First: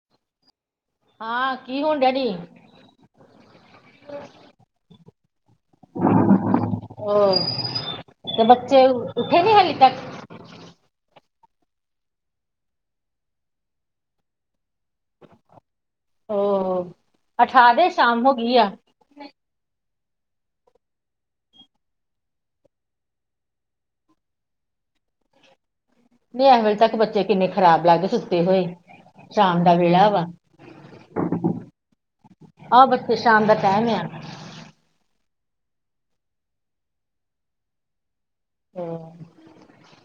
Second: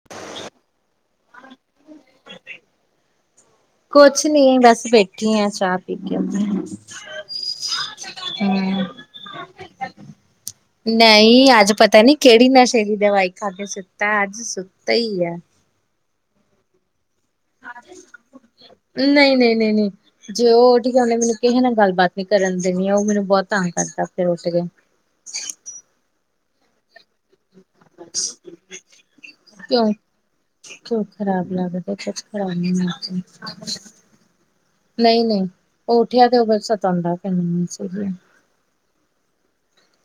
[inaudible] ਹਾਂ, ਕੀ ਹੋਣ ਡਿਆਂ ਜੀ? ਕੁਛ ਨੀ ਬਸ ਬੈਠੀ ਆ ਚਾਅ ਪੀ ਕੇ। ਉਹ ਤੇ ਬੱਚੇ, ਉੱਠੇ ਨੀ ਹੱਲੀ ਤੱਕ। ਨਾਈਂ ਅੱਜ ਪਤਾ ਨੀ ਕੇੜੀ ਨਸ਼ੇ ਦੀ ਦਵਾਈ ਖਾਕੇ ਸੁੱਤਾ ਅੱਜ ਸੁੱਤਾ ਈ ਆ। ਓਹੋ ਉਠਾ ਦੇ ਸ਼ਾਮ ਹੋ ਗੀ ਆ। ਨਈ-ਨਈ ਨੀ-ਨੀ ਜੇ ਓ ਉਠ ਗੇਆ ਓਨੇ ਮੈਨੂੰ ਕਿਹੇ ਨਾਲ ਗੱਲ-ਬਾਤ ਨੀ ਕਰਨ ਦੇਨੀ ਆ ਏ ਮੈਨੂੰ ਬਹੁਤ ਤੰਗ ਕਰਦਾ ਉੱਠ ਕੇ। [inaudible] ਨੀ ਐਹ ਵੇਲੇ ਤੱਕ ਬੱਚੇ ਕਿਨੇ ਖਰਾਬ ਲੱਗਦੇ ਸੁੱਤੇ ਹੋਏ, ਸ਼ਾਮ ਦਾ ਕਿਉਂ ਵੇਲਾ ਵਾ। ਆਹ ਬੱਚੇ ਸ਼ਾਮ ਦਾ ਟਾਈਮ ਆ [unintelligible] ਨਈ-ਨਈ ਓ ਉੱਠੇਆ ਤੇ ਓ ਫੇਰ ਸਤਾਦਾ ਪੈਂਦਾ ਨੀ। ਹੂੰ।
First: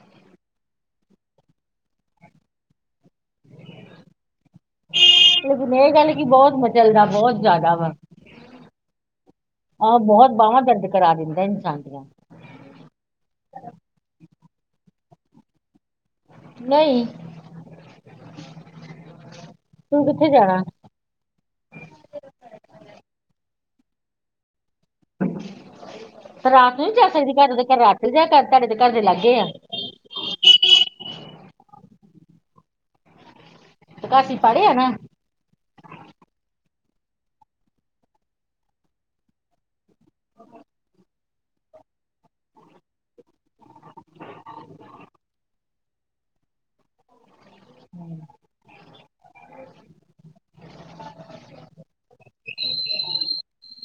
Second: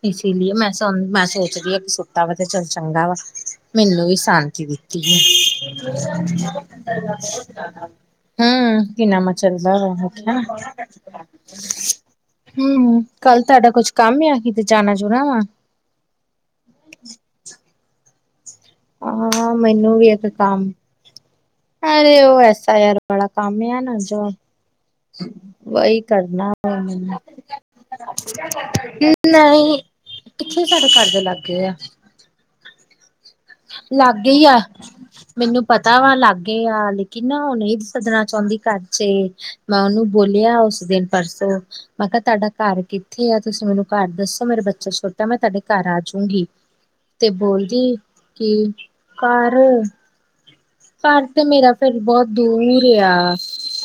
ਇਸ ਲੀਏ ਮੈਂ ਮੈਂ ਸੋਚਦੀ ਆ ਕੇ ਸੁੱਤਾ ਵਾ ਤੇ ਚੱਲ ਚੰਗਾ ਵਾ। ਮੇਨੂੰ ਵੀ ਸਾਂਤੀ ਦਿੱਤੀ ਐ ਤੇ ਲੇਕਿਨ ਇਹ ਗੱਲ ਕਿ ਬਹੁਤ ਮਚਲਦਾ ਬਹੁਤ ਜ਼ਿਆਦਾ ਵਾ [inaudible] ਹੂੰ ਕਿੰਨਾ ਮਾਚਰਦਾ ਆ ਆਹ ਹੈ ਬਹੁਤ ਹਨਾ। ਬਾਹਵਾਂ ਦਰਦ ਕਰਾ ਦਿੰਦਾ ਇਨਸਾਨ ਦੀਆਂ ਹੂੰ-ਹੂੰ, ਕੱਲ ਧਾਡਾ ਕੁਛ ਕੰਮ ਆ ਕਿਤੇ ਜਾਣਾ ਜੁਣਾ ਵਾਂ? ਨਈਂ। ਆ ਮੈਨੂੰ ਵੀ ਇਕ ਕੰਮ ਅਰੇ ਓ ਐਸਾ ਯਰ ਵਾਲਾ ਕੰਮ ਆ ਨਾ ਜੋ ਵਹੀ ਕਰਨਾ ਤੇ ਰਾਤ ਆਪਾਂ ਨੂੰ ਨੀ ਜਾ ਨੇ, ਸਕਦੀ ਘਰ ਦੇ ਘਰ ਰਾਤ ਨੂੰ ਜਾ ਕਰ ਤੁਹਾਡੇ ਦੇ ਘਰ ਦੇ ਕਿ ਲਾਗੇ ਆ ਨਹੀਂ। ਕਿੱਥੇ ਸਾਡੇ ਘਰ ਦੇ ਲਾਗੇ ਆ। ਤੇ ਘਰ ਲਾਗੇ ਅਸੀਂ ਈ ਆ। ਪੜ੍ਹੇ ਨਾ ਮਿਨੂੰ ਪਤਾ ਵਾ, ਲਾਗੇ ਆ। ਲੇਕਿਨ ਨਾ ਹੁਣ, ਇਹ ਨੀ ਸੱਦਣਾ ਚਾਹੁੰਦੀ ਘਰ 'ਚ। ਮੈਂ ਉਹਨੂੰ ਬੋਲਿਆ ਹੈ, ਉਸ ਦਿਨ ਪਰਸੋਂ ਮੈਂ ਕਿਹਾ ਤੁਹਾਡਾ ਘਰ ਕਿੱਥੇ ਆ। ਤੁਸੀਂ ਮੈਨੂੰ ਘਰ ਦੱਸੋ? ਮੇਰਾ ਬੱਚਾ ਛੋਟਾ, ਮੈਂ ਤੁਹਾਡੇ ਘਰ ਆਜੂ ਗੀ। ਤੇ ਬੋਲਦੀ ਕੀ, ਘਾਰ ਘਰ ਤੇ ਮੇਰਾ ਫਿਰ, ਬਹੁਤ ਦੂਰ ਆ।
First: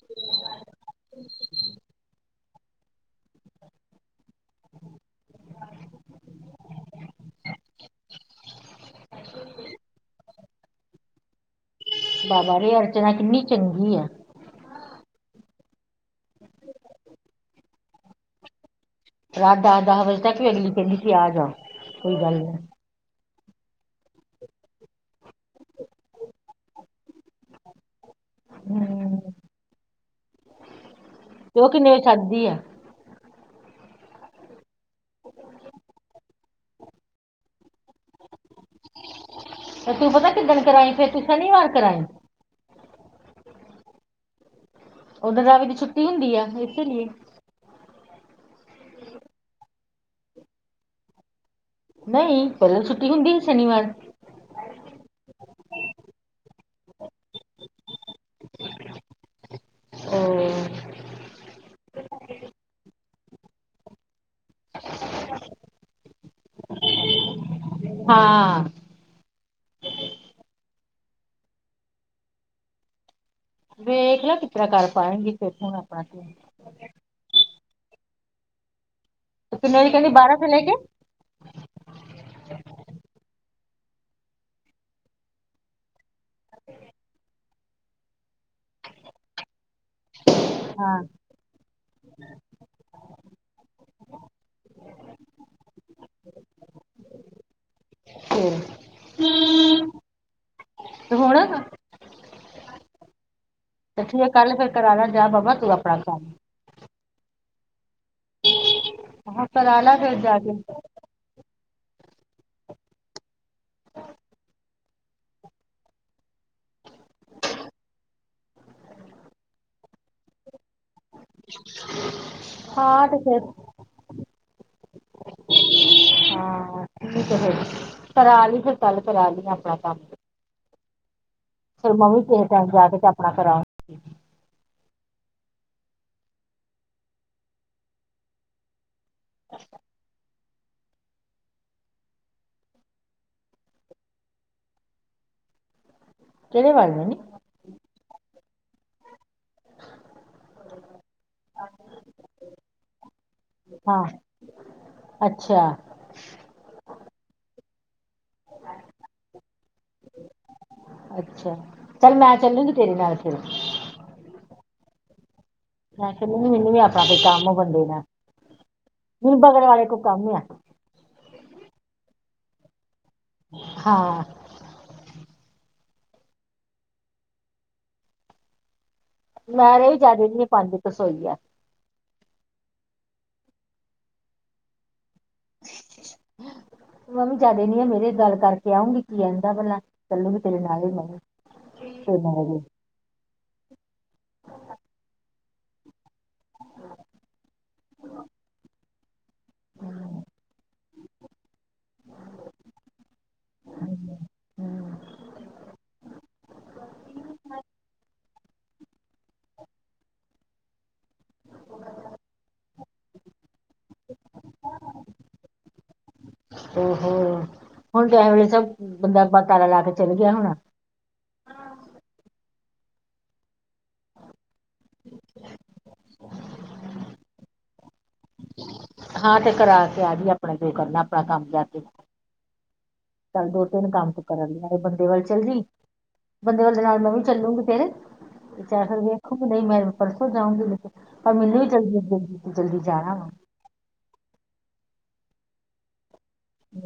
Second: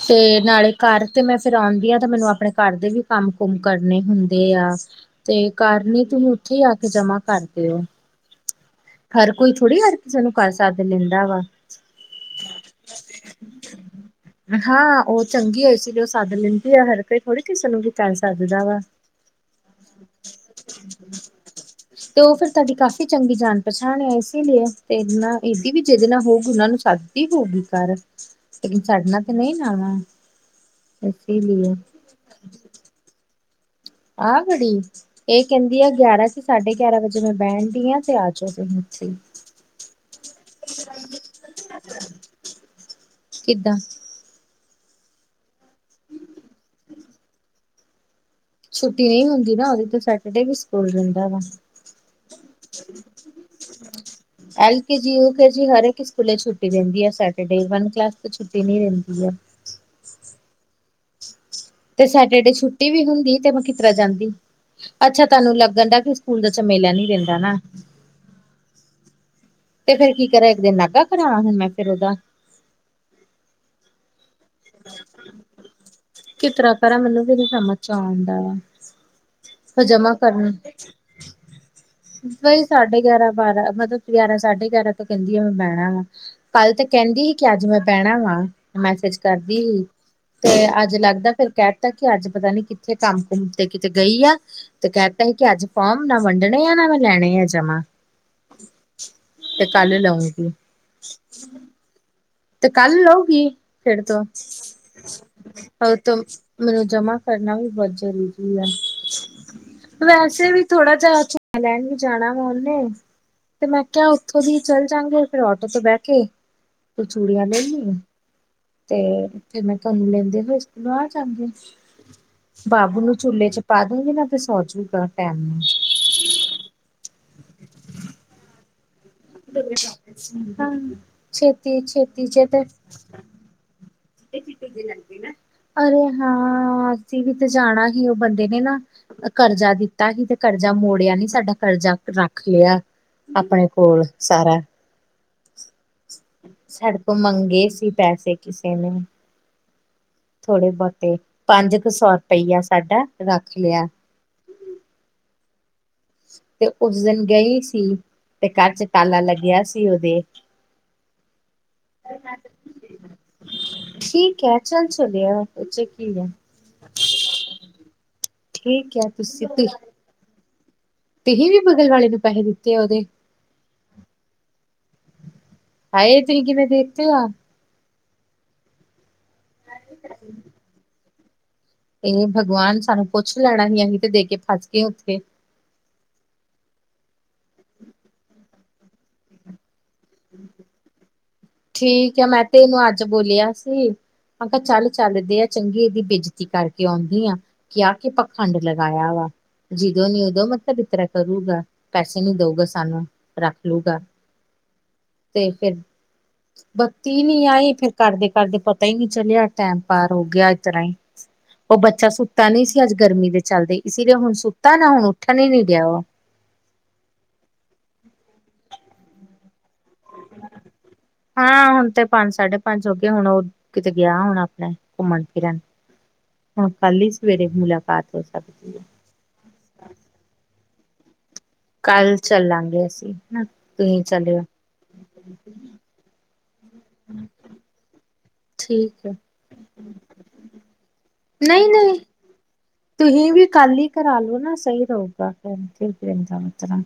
ਤੇ ਨਾਲੇ ਘਾਰ ਤੇ ਮੈਂ ਫਿਰ ਆਂਦੀ ਆ 'ਤੇ। ਮੈਨੂੰ ਆਪਣੇ ਘਰ ਦੇ ਵੀ ਕੰਮ-ਕੁਮ ਕਰਨੇ ਹੁੰਦੇ ਆ। ਤੇ ਕਰਨੇ ਤੁਹੀਂ, ਉੱਥੇ ਈ ਆ ਕੇ ਜਮਾਂ ਕਰਦੇ ਓ। [inaudible] ਹਰ ਕੋਈ ਥੋੜ੍ਹੀ ਹਰ, ਚਲੋ ਘਰ ਸੱਦ ਲੈਂਦਾ ਵਾ। ਬਾਬਾ ਰੇ, ਅਰਚਨਾ ਕਿੰਨੀ ਚੰਗੀ ਆ। ਹਾਂ, ਉਹ ਚੰਗੀ ਏ। ਇਸ ਲਈ ਉਹ ਸੱਦ ਲੈਂਦੀ ਐ। ਹਰ ਕੋਈ ਥੋੜੀ ਕਿਸੇ ਨੂੰ ਵੀ ਘਾਰ ਸੱਦਦਾ ਵਾ। ਰਾਤ ਦੱਹ-ਦੱਹ ਵਜੇ ਤੱਕ ਵੀ ਅਗਲੀ ਕਹਿੰਦੀ ਕਿ ਆ ਜਾਓ, ਕੋਈ ਗੱਲ ਨੀ। ਕੀ ਚੰਗੀ ਜਾਣ ਪਛਾਣ ਆ। ਇਸ ਲਈ ਤੇ ਇਹਨਾ, ਇਹਦੀ ਵੀ ਜਿਦ ਨਾ ਹੋਊਗੀ, ਉਹਨਾ ਨੂੰ ਸੱਦਦੀ ਹੋਊਗੀ ਘਰ। ਲ਼ੇਕਿਨ ਸਾਡੇ ਹਮ ਨਾ ਤੇ ਨਹੀਂ ਨਾ ਆਣਾ। ਤੇ ਉਹ ਕਿੰਨੇ ਵਜੇ ਛੱਡਦੀ ਆ? ਆਹ ਬੜੀ। ਇਹ ਕਹਿੰਦੀ ਆ, ਗਿਆਰਾਂ ਤੋਂ ਸਾਢੇ ਗਿਆਰਾਂ ਵਜੇ ਮੈਂ ਬਹਿੰਦੀ ਆਂ‌। ਫੇਰ ਆਜ [inaudible] ਤੇ, ਤੂੰ ਪਤਾ ਕਿੱਦਣ ਕਰਾਈ, ਫੇਰ ਤੂੰ ਸ਼ਨੀਵਾਰ ਕਰਾਈ। ਕਿੱਦਾਂ? ਓਦਣ ਰਾਵੀ ਦੀ ਛੁੱਟੀ ਹੁੰਦੀ ਐ। ਇਸੀ ਲੀਏ ਛੁੱਟੀ ਨਹੀਂ ਹੁੰਦੀ ਨਾ। ਉਹਦੇ ਤੇ ਸੈਟਰਡੇ ਵੀ ਸਕੂਲ ਜਾਂਦਾ ਵਾ। ਨਹੀਂ, ਪਹਿਲੇ ਛੁੱਟੀ ਹੁੰਦੀ ਹੀ ਸ਼ਨੀਵਾਰ। L K G, U K G, ਹਰ ਇੱਕ ਸਕੂਲੇ ਛੁੱਟੀ ਰਹਿੰਦੀ ਆ, ਸੈਟਰਡੇ। ਵਨ ਕਲਾਸ ਕੋਈ ਛੁੱਟੀ ਨੀ ਰਹਿੰਦੀ ਐ। ਓ। ਤੇ ਸੈਟਰਡੇ ਛੁੱਟੀ ਵੀ ਹੁੰਦੀ ਤੇ ਮੈਂ ਕਿਤਰਾਂ ਜਾਂਦੀ। ਅੱਛਾ, ਤੁਹਾਨੂੰ ਲੱਗਣ ਦਾ ਕਿ ਸਕੂਲ ਦਾ ਝਮੇਲਾ ਨੀ ਰਹਿੰਦਾ ਨਾ। ਹਾਂ। ਤੇ ਫੇਰ ਕੀ ਕਰੇ, ਇੱਕ ਦਿਨ ਨਾਗਾ ਕਰਾਲਾ ਹੁਣ ਮੈਂ ਫਿਰ ਉਹਦਾ। ਵੇਖਲਾ ਕਿਤਰ੍ਹਾਂ ਕਰ ਪਾਏਗੀ, ਫਿਰ ਹੁਣ ਆਪਣਾ ਮਿਨੂੰ ਕਿਹਦੀ ਸਮਝ ਚਾ ਆਉਂਦਾ ਆ। ਤੇ ਕਿੰਨੇ ਵਜੇ ਕਹਿੰਦੀ, ਬਾਰਾਂ ਤੋਂ ਲੈਕੇ ਬਈ ਸਾਢੇ ਗਿਆਰਾਂ-ਬਾਰਾਂ। ਮਤਲਬ ਗਿਆਰਾਂ, ਸਾਢੇ ਗਿਆਰਾਂ ਤੋਂ ਕਹਿੰਦੀ ਆ, ਮੈਂ ਬਹਿਣਾ ਵਾ। ਕੱਲ੍ਹ ਤੇ ਕਹਿੰਦੀ ਹੀ, ਕਿ ਅੱਜ ਮੈਂ ਬਹਿਣਾ ਵਾ। ਮੈਸੇਜ ਕਰਦੀ ਹੀ। ਤੇ ਅੱਜ ਹਾਂ ਲੱਗਦਾ ਫਿਰ ਕਹਿ ਤਾ ਕਿ, ਅੱਜ ਪਤਾ ਨੀ ਕਿੱਥੇ ਕੰਮ-ਕੁਮ ਤੇ ਕਿਤੇ ਗਈ ਆ। ਤੇ ਕਹਿਤਾ ਹੀ ਕਿ ਅੱਜ ਫੋਮ ਨਾ ਵੰਡਣੇ ਆ, ਨਾ ਮੈਂ ਲੈਂਣੇ ਆ ਜਮਾਂ। ਫਿਰ ਤੇ ਕੱਲ੍ਹ ਲਉਗੀ। ਤੇ ਹੋਣਾ ਗਾ। ਤੇ ਕੱਲ੍ਹ ਲ‌ਊਗੀ ਇਹ ਫਿੜ ਤੋਂ। ਠੀਕ ਕੱਲ ਫਿਰ ਕਰਾ ਲਾ ਜਾ ਬਾਬਾ ਤੂੰ ਅ ਆਪਣਾ ਉਤੋ ਕੰਮ ਮੈਨੂੰ ਜਮਾ ਕਰਨਾ ਵੀ ਬੋਤ ਜਰੂਰੀ ਆ ਹਾਂ ਕਰਾ ਲਾ ਫਿਰ ਜਾ ਵੈਸੇ ਕੇ ਵੀ ਥੋੜਾ ਜਾ ਲੈਣ ਵੀ ਜਾਣਾ ਵਾ ਓਨੂ ਤੇ ਮੈਂ ਕਿਆ ਉੱਥੋਂ ਦੀ ਚੱਲ ਜਾਂਗੇ ਫਿਰ ਆਟੋ ਤੋਂ ਬੈ ਕੇ ਤੂ ਚੂੜੀਆਂ ਲੇ ਆਈਏ। ਤੇ ਫਿਰ ਮੈਂ [unintelligible] ਆ ਜਾਂਦੇ। ਬਾਬੂ ਹਾਂ ਨੂੰ ਤੇ ਚੂਲੇ ਫਿਰ ਪਾ ਦੋ ਗਿਨਾ ਤੇ ਫਿਰ ਸੌਂ ਜੋ ਗਾ ਟੈਮ ਨੂੰ। ਠੀਕ ਐ ਫੇਰ ਕਰਾ ਲੀ ਫੇਰ ਕੱਲ ਕਰਾ ਲੀ ਆਪਣਾ ਕੰਮ। ਹਾਂ ਛੇਤੀ-ਛੇਤੀ ਚਲ ਪੈ। ਕਰਾ ਅਰੇ ਹਾਂ ਅਸੀਂ ਵੀ ਤੇ ਜਾਣਾ ਹੀ ਉਹ ਬੰਦੇ ਨੇ ਨਾ ਕਰਜ਼ਾ ਦਿੱਤਾ ਹੀ ਤੇ ਕਰਜ਼ਾ ਮੋੜਿਆ ਨੀ ਸਾਡਾ ਕਰਜ਼ਾ ਰੱਖ ਲਿਆ ਆਪਣੇ ਕੋਲ ਸਾਰਾ। [inaudible] ਕਿਹੜੇ ਵੱਲ ਸਾਡੇ ਨੇ ਤੋਂ ਨੀ ਮੰਗੇ ਸੀ ਪੈਸੇ ਕਿਸੇ ਨੇ। ਥੋੜੇ ਬੋਤੇ ਪੰਜ ਕੁ ਸੌ ਰੁਪਈਆ ਸਾਡਾ ਰੱਖ ਲਿਆ। ਹਾਂ ਅੱਛਾ। ਤੇ ਉਸ ਦਿਨ ਗਈ ਸੀ ਤੇ ਘਰ ਚ ਤਾਲਾ ਲੱਗਿਆ ਸੀ ਓਦੇ। ਅੱਛਾ ਚੱਲ ਮੈਂ ਚੱਲੂਗੀ ਤੇਰੇ ਨਾਲ ਫੇਰ। ਠੀਕ ਹੈ ਚੱਲ ਚਲਿਆ। ਚ ਮੈਂ ਕੀ ਹੈ ਕਿਹਾ ਮੈਨੂੰ ਵੀ ਆਪਣਾ ਕੋ ਕੰਮ ਬੰਦੇ ਦਾ, ਠੀਕ ਹੈ ਮੈਨੂੰ ਬਗਲ ਵਾਲੇ ਕੋ ਕੰਮ ਆ। ਤੁਹੀ ਵੀ ਬਗਲ ਵਾਲੇ ਦੇ ਪੈਹੇ ਦਿੱਤੇ ਉਦੇ। ਹਾਂ। ਹਾਏ ਤੁਸੀ ਕਿਵੇਂ ਦੇ ਤੇ ਆ। ਨਾ ਰਈ ਜਾਦਾ ਨੀ ਏ ਪੰਜ ਕੂ ਸੋ ਈ ਆ। ਏਹ ਭਗਵਾਨ ਸਾਨੂੰ ਪੁੱਛ ਲੈਣਾ ਹੀ ਅਹੀ ਤੇ ਦੇ ਕੇ ਫਸ ਗੇ ਉੱਥੇ। ਮ ਵੀ ਜਾਦਾ ਨੀ ਆ ਮੇਰੇ ਗੱਲ ਕਰਕੇ ਆਉਂਗੀ ਕੀ ਕੇਂਦਾ ਭਲਾ। ਚੱਲੂਗੀ ਤੇਰੇ ਨਾਲ ਹੀ ਮੈਂ ਵੀ ਠੀਕ ਤੇਰੇ ਐ ਮੈਂ ਨਾਲ ਹੀ ਤੇ ਇਨੂੰ ਅੱਜ ਬੋਲਿਆ ਸੀ। ਅਗਾ ਚੱਲ-ਚੱਲ ਦੇ ਆ ਚੰਗੀ ਏਦੀ ਬੇਜਤੀ ਕਰਕੇ ਐੰਦੀ ਆ ਕਿ ਆ ਕੀ ਪਾਖੰਡ ਲਗਾਇਆ ਹੋਯਾ। ਜਦੋਂ ਨੀ ਉਦੋਂ ਮਤਲਬ ਇਤਰਾ ਕਰੂਗਾ ਪੈਸੇ ਨੀ ਦਊਗਾ ਸਾਨੂੰ ਰੱਖ ਲੂਗਾ। ਹਮ, ਤੇ ਫੇਰ ਬੱਤੀ ਨੀ ਆਈ ਫੇਰ ਕਰਦੇ-ਕਰਦੇ ਪਤਾ ਈ ਨੀ ਚਲਿਆ ਟੈਮ ਪਾਰ ਹੋ ਗਿਆ ਇਤਰਾ ਈ। ਤੇ ਬੱਚਾ ਸੁੱਤਾ ਨੀ ਸੀ ਅੱਜ ਗਰਮੀ ਦੇ ਚੱਲਦੇ ਇਸੀ ਲੀ ਹੁਣ ਸੁੱਤਾ ਨਾ ਉੱਠਣ ਹੀ ਨੀ ਡਿਆ ਵਾ। ਔਹੋ ਹੁਣ ਤਾਂ ਵੇਲੇ ਸਭ ਬੰਦਾ ਆਪਾਂ ਤਾਰਾ ਲਾ ਕੇ ਚੱਲ ਗਿਆ ਹੋਣਾ। ਹਾਂ ਹੁਣ ਤੇ ਪੰਜ ਸਾਢੇ ਪੰਜ ਹੋ ਗਏ ਹੁਣ ਉਹ ਕਿਤੇ ਗਿਆ ਹੋਣਾ ਆਪਣੇ ਘੁੰਮਣ ਫਿਰਨ ਹੁਣ ਕੱਲ ਈ ਸਵੇਰੇ ਮੁਲਾਕਾਤ ਹੋ ਸਕਦੀ ਏ। ਹਾਂ ਤੇ ਕਰਾ ਕੇ ਆ ਜੀ ਆਪਣਾ ਜੋ ਕਰਨਾ ਆਪਣਾ ਕੰਮ ਜਾ ਕੇ। ਕੱਲ ਚੱਲਾਂਗੇ ਅਸੀਂ। ਨਾ ਚੱਲ ਦੋ ਤਿੰਨ ਤੁਸੀਂ ਕੰਮ ਚਲਿਓ ਕਰਨ ਲਈ ਨਾਲੇ ਬੰਦੇ ਵੱਲ ਚੱਲ ਜੀ। ਬੰਦੇ [unintelligible] ਨਾਲ ਮੈਂ ਵੀ ਚੱਲੂਗੀ ਫੇਰ। ਜਾ ਫਿਰ ਠੀਕ ਹੈ ਵੇਖੋਗੀ ਨਈ ਪਰਸੋਂ ਜਾਊਂਗੀ ਨੀ ਤੇ ਪਰ ਵੀ [unintelligible] ਜਾਣਾ ਵਾ ਤੁਹੀ ਵੀ ਕੱਲ ਈ ਕਰਾਲੋ ਨਾ ਸਈ ਰਓਗਾ ਫੇਰ [unintelligible] ਤਰਾ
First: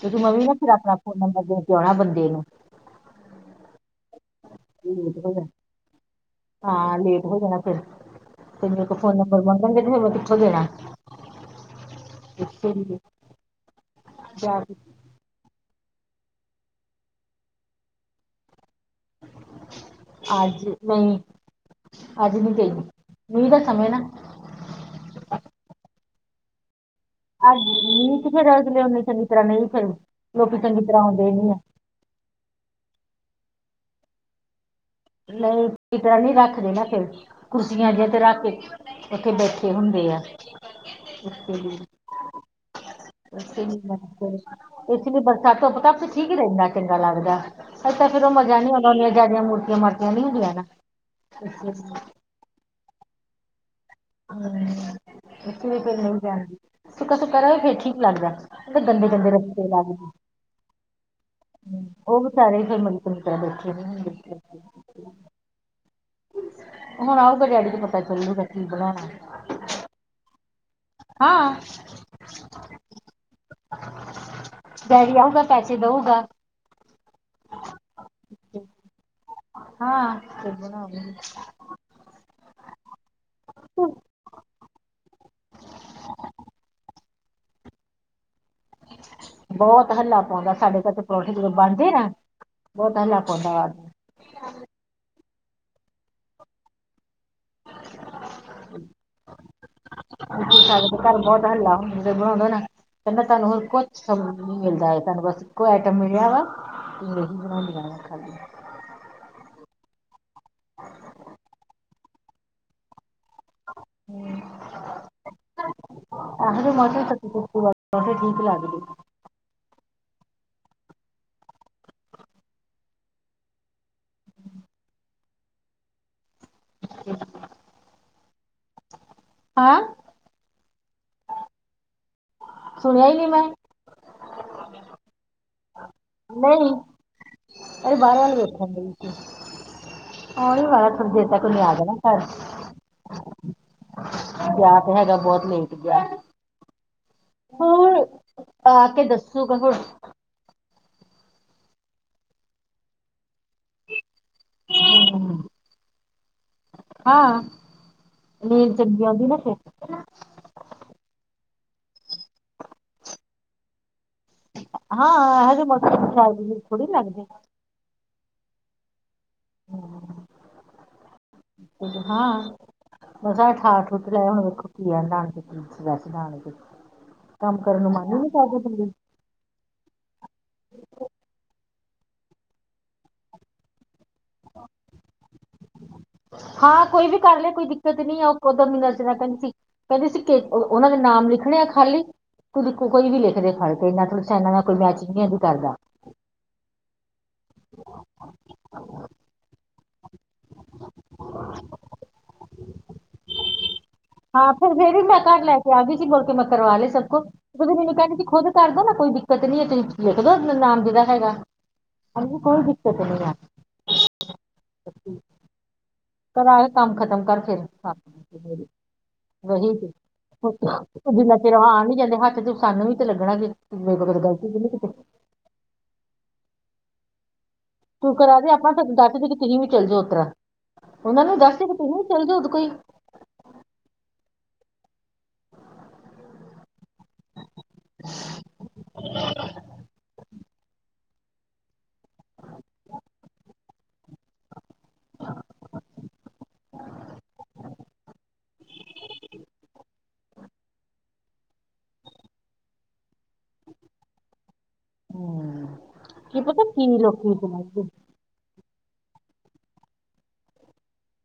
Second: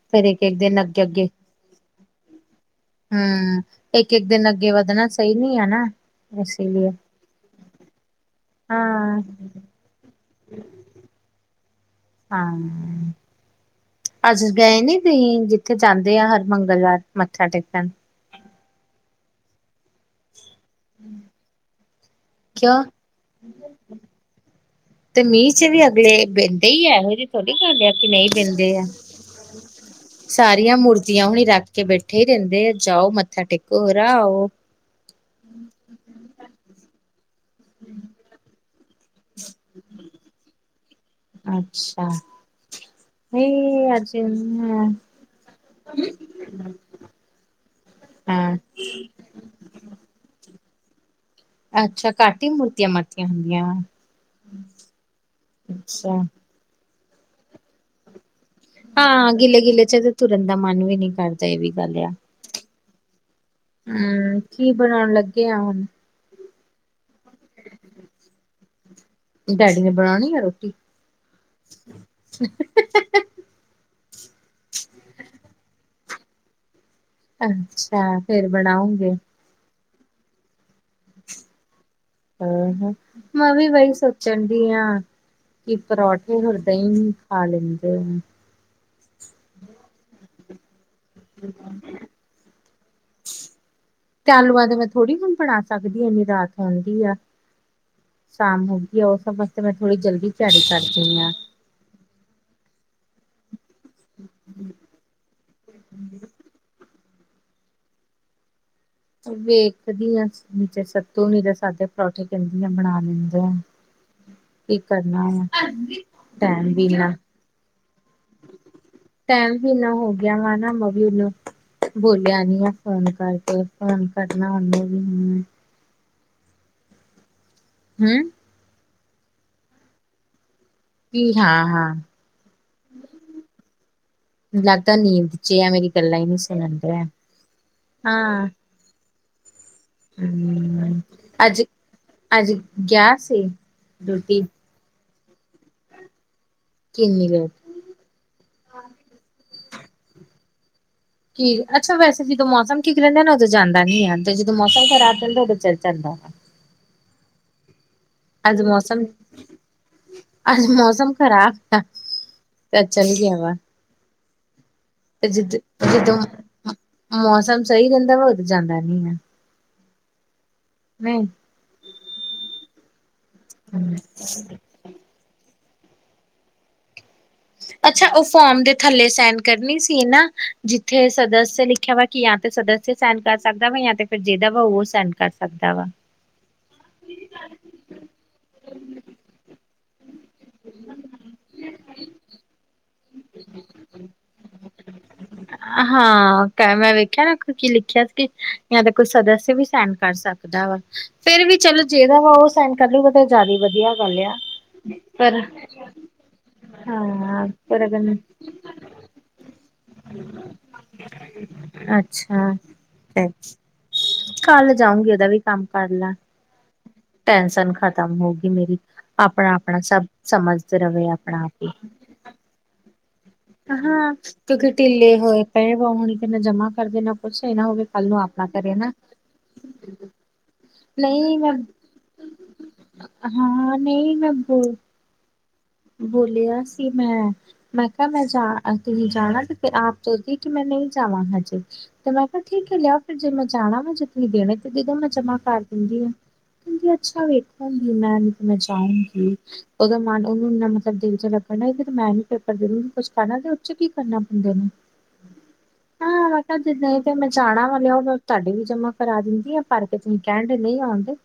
ਕਿਉਂਕਿ ਫੇਰ ਮੈਂ ਵੀ ਨਾ ਇੱਕ-ਇੱਕ ਫਿਰ ਦਿਨ ਆਪਣਾ ਫੋਨ ਅੱਗੇ-ਅੱਗੇ ਨੰਬਰ ਦੇ ਕੇ ਆਉਣਾ ਬੰਦੇ ਨੂੰ ਹੂੰ। ਇੱਕ-ਇੱਕ ਦਿਨ ਅੱਗੇ ਵੱਧਣਾ ਲੇਟ ਸਈ ਹੋ ਜਾਣਾ ਨੀ ਏ ਨਾ ਇਸੇ ਈ ਏ। ਹਾਂ ਲੇਟ ਹੋ ਜਾਣਾ ਫਿਰ ਤੇ ਮੇਰੇ ਕੋਲ ਫੋਨ ਨੰਬਰ ਮੰਗਨਗੇ ਤੇ ਫੇਰ ਮੈਂ ਕਿੱਥੋਂ ਦੇਣਾ? ਹਾਂ ਅੱਜ ਜਾ ਕੇ ਗਏ ਨਹੀਂ ਜਿੱਥੇ ਜਾਂਦੇ ਆ ਹਰ ਮੰਗਲਵਾਰ ਮੱਥਾ ਟੇਕਨ। ਅੱਜ ਨਈ। ਅੱਜ ਨੀ ਗਈ ਕਿਉਂ ਮੀਂਹ ਦਾ ਸਮੇਂ ਨਾ। ਤੇ ਮੀਂਹ ਚ ਵੀ ਅਗਲੇ ਬੈਂਦੇ ਈ ਆ ਇਹੋ ਜੇ ਔਹਨੀ ਕੈਂਦੇ ਅਸੀ ਹਾਂਜੀ ਨਹੀਂ ਤੇ ਫਿਰ ਦਿੰਦੇ ਅਗਲੇ ਆ ਉਹਨੇ ਚੰਗੀ ਤਰ੍ਹਾਂ ਨਹੀਂ ਫਿਰ ਲੋਕੀ ਸਾਰੀਆਂ ਚੰਗੀ ਤਰ੍ਹਾਂ ਮੂਰਤੀਆਂ ਆਉਂਦੇ ਹੁਨੇਈ ਨੀ ਆ ਰੱਖ। ਕੇ ਬੈਠੇ ਰੈਂਦੇ ਆ ਜਾਔ ਮੱਥਾ ਟੇਕੋ ਔਰ ਆਔ। ਨਹੀਂ ਜਾਲੀ ਰੱਖਦੇ ਨਾ ਫੇਰ ਕੁਰਸੀਆਂ ਅਜੇ ਤੇ ਰਖ। ਉੱਥੇ ਬੈਠੇ ਹੁੰਦੇਆ। ਅੱਛਾ। ਇਸ ਨਹੀਂ ਅੱਜ ਵੀ ਬਰਸਾਤ ਤੋਂ ਪਤਾ ਆਪ ਠੀਕ ਈ ਰੈਂਦਾ। ਫੇਰ ਚੰਗਾ ਲੱਗਦਾ। ਹਜੇ ਤਾਂ ਫੇਰ ਔਹ ਹਾਂ ਮਜ਼ਾ ਨੀ ਆਂਦਾ ਹੋਂਦਾ ਜੈਦੀਆਂ ਮੂਰਤੀਆਂ ਮਾਰਤੀਆਂ ਨੀ ਹੁੰਦੀਆਂ ਨਾ। ਇਸ ਲਈ ਅੱਛਾ, ਘੱਟ ਈ ਮੂਰਤੀਆਂ ਮਾਰਤੀਆਂ ਹੁੰਦੀਆਂ। ਅੱਛਾ [unintelligible] ਸੁੱਕਾ-ਸੁੱਕਾ ਰਵੇ ਫੇਰ ਠੀਕ ਲੱਗਦਾ। ਗੰਦੇ-ਗੰਦੇ ਹਾਂ ਗਿੱਲੇ ਰਸਤੇ ਗਿੱਲੇ ਚ ਤੇ ਲੱਗਦੇ ਤੁਰਨ ਦਾ ਮਨ ਵੀ ਨੀ ਕਰਦਾ ਇਹ ਵੀ ਔਹ ਵੀ ਸਾਰੇ ਈ ਫਿਰ ਮੰਤਰ ਤਰਫ ਏ। ਹੂੰ ਕੀ ਬਨਾਨ ਲੱਗੇ ਆ ਹੁਨ। ਹੁਨ ਆਊਗਾ ਡੈਡੀ ਤੇ ਪਤਾ ਚੱਲੂਗਾ ਕੀ ਬਨੋਨਾ। ਡੈਡੀ ਨੇ ਬਨੋਨੀ ਐ ਰੋਟੀ। ਹਾਂ। ਡੈਡੀ ਆਉਗਾ ਪੈਸੇ ਦਉਗਾ। ਅੱਛਾ ਫੇਰ ਬਨਾਔਗੇ। ਹਾਂ ਫੇਰ ਬਨਾਔਗੇ। ਆਹ ਹੈ ਮੈਂ ਵੀ ਵਹੀ ਸੋਚਨ ਡਈ ਆਂ। ਕਿ ਪਰੌਠੇ ਹੋਰ ਦਹੀਂ ਖਾ ਲੈਂਦੇ ਆ। ਬੋਤ ਹੱਲਾ ਪੌਂਦਾ ਸਾਡੇ ਘਰੇ ਤੇ ਪਰੌਂਠੇ ਜਦੋਂ ਬਨਦੇ ਨਾ ਬੋੱਤ ਹੱਲਾ ਪਾਉਂਦਾ ਵਾ। ਤੇ ਆਲੂਆਂ ਤੇ ਮੈਂ ਥੋੜ੍ਹੀ ਹੁਨਬਨਾ ਸਕਦੀ ਏ ਇੰਨੀ ਰਾਤ ਆਉਂਦੀ ਐ। ਸ਼ਾਮ ਹੋ ਗੀ ਔ ਸਬ ਵਸਤੇ ਪੈ ਮੈ ਥੋੜੀ ਜਿਹੀ ਸਾਡੇ ਤੇਘਰ ਬੋਤ ਹੱਲਾ ਹੁੰਦਾ ਬੁਲਾਂਦੇ ਨਾ। ਕੈਂਦਾ ਤੁੱਨੂੰ ਹੋਰ ਕੁੱਛ ਨੀ ਮਿਲਦਾ ਏ ਤੁੱਨੂੰ ਬਸ ਇੱਕੋ ਆਈਟਮ ਮਿਲਿਆ ਵਾਂ। [unintelligible] ਵੇਖਦੀ ਹ ਨੀਚੇ ਸੱਤੂ ਨੀ ਤੇ ਸਾਦੇ ਪਰੌਠੇ ਕੈਂਦੀ ਆ ਬਨਾ ਲਈ। ਕੀ ਕਰਨਾ ਵਾ ਟੈਮ ਵੀ ਨਾ। ਟੋਲੱਟ ਵਿੱਚ ਲਗ ਗਈ। ਟੈਮ ਵੀ ਇਨਾ ਹੋ ਗਿਆ ਮਾਨਾ ਮਮੀ ਨੂੰ। ਬੋਲਿਆ ਨੀ ਆ ਫੋਨ ਕਰਕੇ ਫੋਨ ਕਰਨਾ ਹੁੰਦਾ ਵੀ। [inaudible] ਹੈਂ। ਹਾਂ। ਕੀ ਹਾਂ, ਹਾਂ। ਸੁਨਿਆ ਈ ਨੀ ਮੈਂ। ਲੱਗਦਾ ਨੀਂਦ ਚ ਏ ਮੇਰੀ ਗੱਲਾਂ ਹੀ ਨੀ ਨਹੀਂ ਸੁਨਨ ਡਿਆ ਅਰੇ ਬਾਹਰ ਵੱਲ ਹਾਂ। [inaudible] ਆਉਣ ਹੀ ਵਾਲਾ ਥੋੜੀ ਦੇਰ ਤੱਕ ਹੂੰਅੱਜ, ਉਹਨੇ ਆ ਜਾਣਾ ਘਰ ਅੱਜ ਗਿਆ ਸੀ ਡੁੱਟੀ। ਗਿਆ ਹੈਗਾ ਬੋੱਤ ਲੇਟ ਗਿਆ। ਕਿੰਨੀ ਵਾਰ। ਉਹ, ਆ ਕੇ ਦੱਸੂਗਾ ਹੁਣ ਕੀ ਅੱਛਾ ਵੈਸੇ ਜਦੋਂ ਮੌਸਮ ਠੀਕ ਰਹਿੰਦਾ ਨਾ ਉਦੋਂ ਜਾਂਦਾ ਨੀ ਆ। ਜਦੋਂ ਮੌਸਮ ਖਰਾਬ ਹੁੰਦਾ ਓਦੋਂ ਚਲ ਜਾਂਦਾ। ਹਾਂ, ਅੱਜ ਨੀਂਦ ਮੌਸਮ ਚੰਗੀ ਆਉਂਦੀ ਨਾ ਫਿਰ ਅੱਜ ਮੌਸਮ ਖਰਾਬ ਆ, ਤੇ ਚੱਲ ਗਿਆ ਵਾ ਤੇ ਹਾਂ ਜਿੱਦ ਹਜੇ ਮੌਸਮ ਜਦੋਂ ਖਰਾਬ ਮੌ ਥੋੜੀ [unintelligible] ਲੱਗਦੀ ਮੌਸਮ ਸਹੀ ਰਹਿੰਦਾ ਵਾ ਉਦੋਂ ਜਾਂਦਾ ਨੀ ਆ। ਨਹੀਂ। ਹਾਂ, ਮਸਾਂ ਠਾ-ਠੂ ਲੈ ਏ ਹੁਣ ਵੇਖੋ। [inaudible] ਕਰਨ ਨੂੰ ਅੱਛਾ, ਮਨ ਹੀ ਉਹ ਨਹੀਂ ਕਰਦਾ ਫੋਮ ਦੇ ਬੰਦੇ ਥੱਲੇ ਸੈਨ ਕਰਨੀ ਸੀ ਨਾ, ਜਿੱਥੇ ਸਦੱਸਯ ਲਿਖਿਆ ਵਾ ਕਿ ਜਾਂ ਤੇ ਸਦੱਸਯ ਸੈਨ ਕਰ ਸਕਦਾ ਵਾ ਜਾਂ ਤੇ ਫਿਰ ਜੇਦਾ ਵਾ ਉਹ ਸੈਨ ਕਰ ਸਕਦਾ ਵਾ। ਹਾਂ ਕੋਈ ਵੀ ਕਰ ਲਿਆ ਕੋਈ ਦਿੱਕਤ ਨੀ ਆ ਓਕੋ ਦੋਨੋਂ ਨਜਰਾ ਕਨ ਸੀ। ਕਹਿੰਦੀ ਸੀ ਕੇ ਉਹਨਾ ਦੇ ਨਾਮ ਲਿਖਣੇ ਆ ਖਾਲੀ, ਤੇ ਦੇਖੋ ਕੋਈ ਵੀ ਲਿਖਦੇ ਫੜ ਕੇ ਐਨਾ ਸੈਨ ਨਾਲ ਕੋਈ ਮੈਚਿੰਗ ਨੀ ਕੋਈ ਕਰਦਾ। ਹਾਂ ਕੈਮਰਾ ਵੇਖਿਆ ਨਾ ਅੱਗੋਂ ਕਿ ਲਿਖਿਆ ਸੀ ਜਾਂ ਤਾਂ ਕੋਈ ਸਦੱਸਯ ਵੀ ਸੈਨ ਕਰ ਸਕਦਾ। ਵਾ, ਫੇਰ ਵੀ ਚਲ ਜਿਹੜਾ ਵਾ ਉਹ ਸਾਈਨ ਕਰ ਲੂ ਬਟ ਉਹ ਜਾਦੇ ਵਧੀਆ ਵਾ। ਹਾਂ ਫਿਰ-ਫਿਰ ਵੀ ਮੈਂ ਘਰ ਲੈ ਕੇ ਆ ਗਈ ਸੀ ਬੋਲ ਕੇ ਮੈਂ ਕਰਵਾ ਸਭ ਕੁ ਹਾਂ ਫਿਰ ਪਰ ਮੈਨੂੰ ਉਹ ਅਗਰ ਕਹਿੰਦੀ ਸੀ ਖੁਦ ਕਰਦੋ ਨਾ ਕੋਈ ਦਿੱਕਤ ਨੀ ਐ ਤੁਸੀਂ ਲਿਖ ਦੋ ਨਾਮ ਜੇੜਾ ਹੈਗਾ। ਹਾਜੀ ਅੱਛਾ। ਕੋਈ ਦਿੱਕਤ ਨੀ ਐ। ਕੱਲ ਜਾਊਗੀ ਉਹਦਾ ਵੀ ਕੰਮ ਕਰਲਾਂ। ਕਰਾ ਲੇ ਕੰਮ ਖਤਮ ਕਰ ਫਿਰ ਹੋਊਗੀ [unintelligible] ਮੇਰੀ। ਆਪਣਾ ਆਪਣਾ ਸਭ ਸਮਝਦੇ ਰਵੇ ਜਿੰਨਾ ਆਪਣਾ ਆਪ। ਚਿਰ ਉਹ ਆ ਨੀ ਜਾਂਦੇ ਹੱਥ ਚ ਸਾਨੂੰ ਵੀ ਤਾਂ ਲੱਗਣਾ, ਜੇ ਮੇਰੇ ਕੋਲੋਂ ਗਲਤੀ ਤੇ ਨੀ ਕਿਤੇ ਪੈਸ ਵੋ ਹੋਣੀ ਕਿ ਨਾ ਜਮਾ ਕਰਦੇ ਨਾ ਕੁੱਛ ਇਹ ਨਾ ਹੋਵੇ ਕੱਲ ਤੂੰ ਨੂੰ ਕਰਾ ਦੇ ਆਪਣਾ ਕਰੇ ਨਾ ਦੱਸ ਦੇ ਕੇ ਤੁਸੀਂ ਵੀ ਚੱਲ ਜੋ ਓਤਰਾਂ ਉਹਨਾ ਨੂੰ ਦੱਸਦੇ ਕਿ ਤੁਸੀਂ ਵੀ ਚਲੇ ਜੋ ਓਦੇ ਕੋਲ ਈ। ਹਾਂ-ਹਾਂ ਨਈ [unintelligible] ਬੋਲਿਆ ਸੀ ਮੈਂ ਮੈਂ ਕਿਹਾ ਮੈਂ ਜਾ ਅਸੀਂ ਵੀ ਜਾਣਾ ਕੀਤੇ ਆਪ ਸੋਚਦੀ ਕੀ ਮੈਂ ਨੀ ਜਾਵਾਂ ਹਜੇ, ਤੇ ਮੈਂ ਕਿਹਾ ਠੀਕ ਐ ਫਿਰ ਜੇ ਮੈਂ ਜਾਣਾ ਵਾ ਜੇ ਤੂੰਹੀ ਦੇਣੇ ਤੇ ਦੇਦੋ ਮੈਂ ਜਮਾ ਕਰ ਦੂ ਗੀ। ਕਹਿੰਦੀ ਅੱਛਾ ਵੇਖੂਗੀ ਮੈਂ ਨੀ ਮੈਂ ਜਾਊਂਗੀ ਉਹਦਾ ਮਨ [unintelligible] ਚ ਲੱਗਣਾ ਏਦੇ ਤਾਂ ਮੈਂ ਨੀ ਪੇਪਰ ਦੇਂ ਰੀ ਕੁਛ ਕਰਨਾ ਇਹ ਚ ਕੀ ਕਰਨਾ ਪੈਂਦਾ ਏ, ਹਮ, ਹਾਂ ਮੈਂ ਕੀ ਪਤਾ ਕਿਹਾ ਕੀ ਨਹਈ ਤੇ ਮੈਂ ਲੋਕੀ ਜਾਣਾ ਵਾ ਚਲਾਉਂਦੇ ਤੁਹਾਡੀ ਵੀ ਜਮ੍ਹਾਂ ਕਰਾ ਦਿੰਦੀ ਆ ਭਰ ਕੇ ਤੁਸੀਂ ਕਹਿਣ ਡੇ ਨਈ ਆਉਣ ਡੇ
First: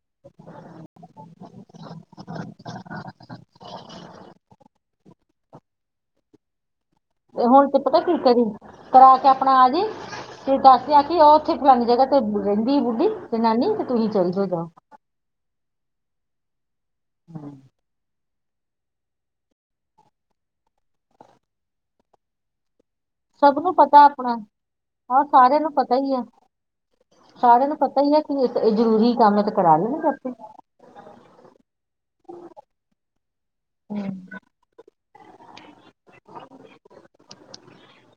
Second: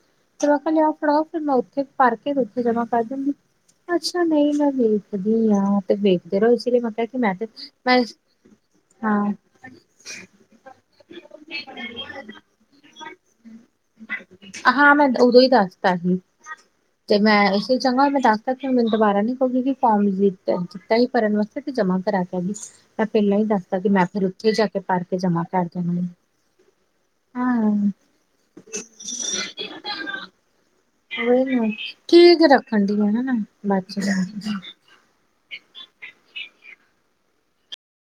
ਚਲੋ ਖਾਂ ਲਿਆਓ ਫੜਾਓ ਫਿਰ ਮੈਂ ਉੱਥੇ ਭਰ ਕੇ ਤੇ ਉੱਥੇ ਜਮ੍ਹਾ ਕਰ ਦੂੰਗੀ। [inaudible] ਅੱਛਾ ਨਈ ਮੈਂ ਵੇਖਦੀ ਹਾਂ ਤੇ ਵੇਖਦੇ ਰਹੋ ਇਸ ਲਈ ਮੈਂ ਕਿਹਾ। ਕਿ ਮੈਂ ਤੇ ਹੁਣ ਤੇ ਮੈਂ ਪਤਾ ਕੀ ਕਰੀਂ ਕਰਾ ਕੇ ਹਾਂ ਆਪਣਾ ਆ ਜੀਂ। ਤੇ ਦੱਸਿਆ ਕਿ ਉਹ ਉੱਥੇ ਫਲਾਣੀ ਜਗ੍ਹਾ ਤੇ ਰਹਿੰਦੀ ਬੁੱਢੀ ਤੇ ਨਾਨੀ ਤੇ ਤੁਸੀ ਚੱਲ ਜੋ ਜਾਓ। ਹਾਂ ਮੈਂ ਉਦੋਂ ਈ ਦੱਸਤਾ ਸੀ ਤੇ ਮੈਂ ਇਸੇ ਚੰਗਾ ਮੈਂ ਦੱਸ ਮੈਨੂੰ ਦੁਬਾਰਾ ਨੀ ਕਹੂਗੀ ਕਿ ਫੋਮ ਨੀ ਦਿੱਤਾ ਭਰਨ ਵਾਸਤੇ ਤੇ ਜਮਾ ਕਰਾ ਕੇ ਆਉਗੀ। ਤਾਂ ਪਹਿਲਾਂ ਈ ਸਭ ਨੂੰ ਦੱਸਦਾ ਕਿ ਪਤਾ ਮੈਂ ਫਿਰ ਆਪਣਾ ਉੱਥੇ ਜਾ ਕੇ ਪੜ ਕੇ ਆਹ ਜਮਾਂ ਸਾਰਿਆਂ ਕਰ ਨੂੰ ਪਤਾ ਦੇਣਾ ਏ। ਹੀ ਆ ਸਾਰਿਆਂ ਨੂੰ ਪਤਾ ਈ ਐ ਕਿ ਇਹ ਜ਼ਰੂਰੀ ਕੰਮ ਤੇ ਕਰਾ ਲੈਣੇ ਬਸ ਉਹੀ ਨੀ ਕੇਕ ਰੱਖਣ ਡਈ ਆ ਨਾ ਮੈਂ ਬਚ ਗਿਆ। [inaudible]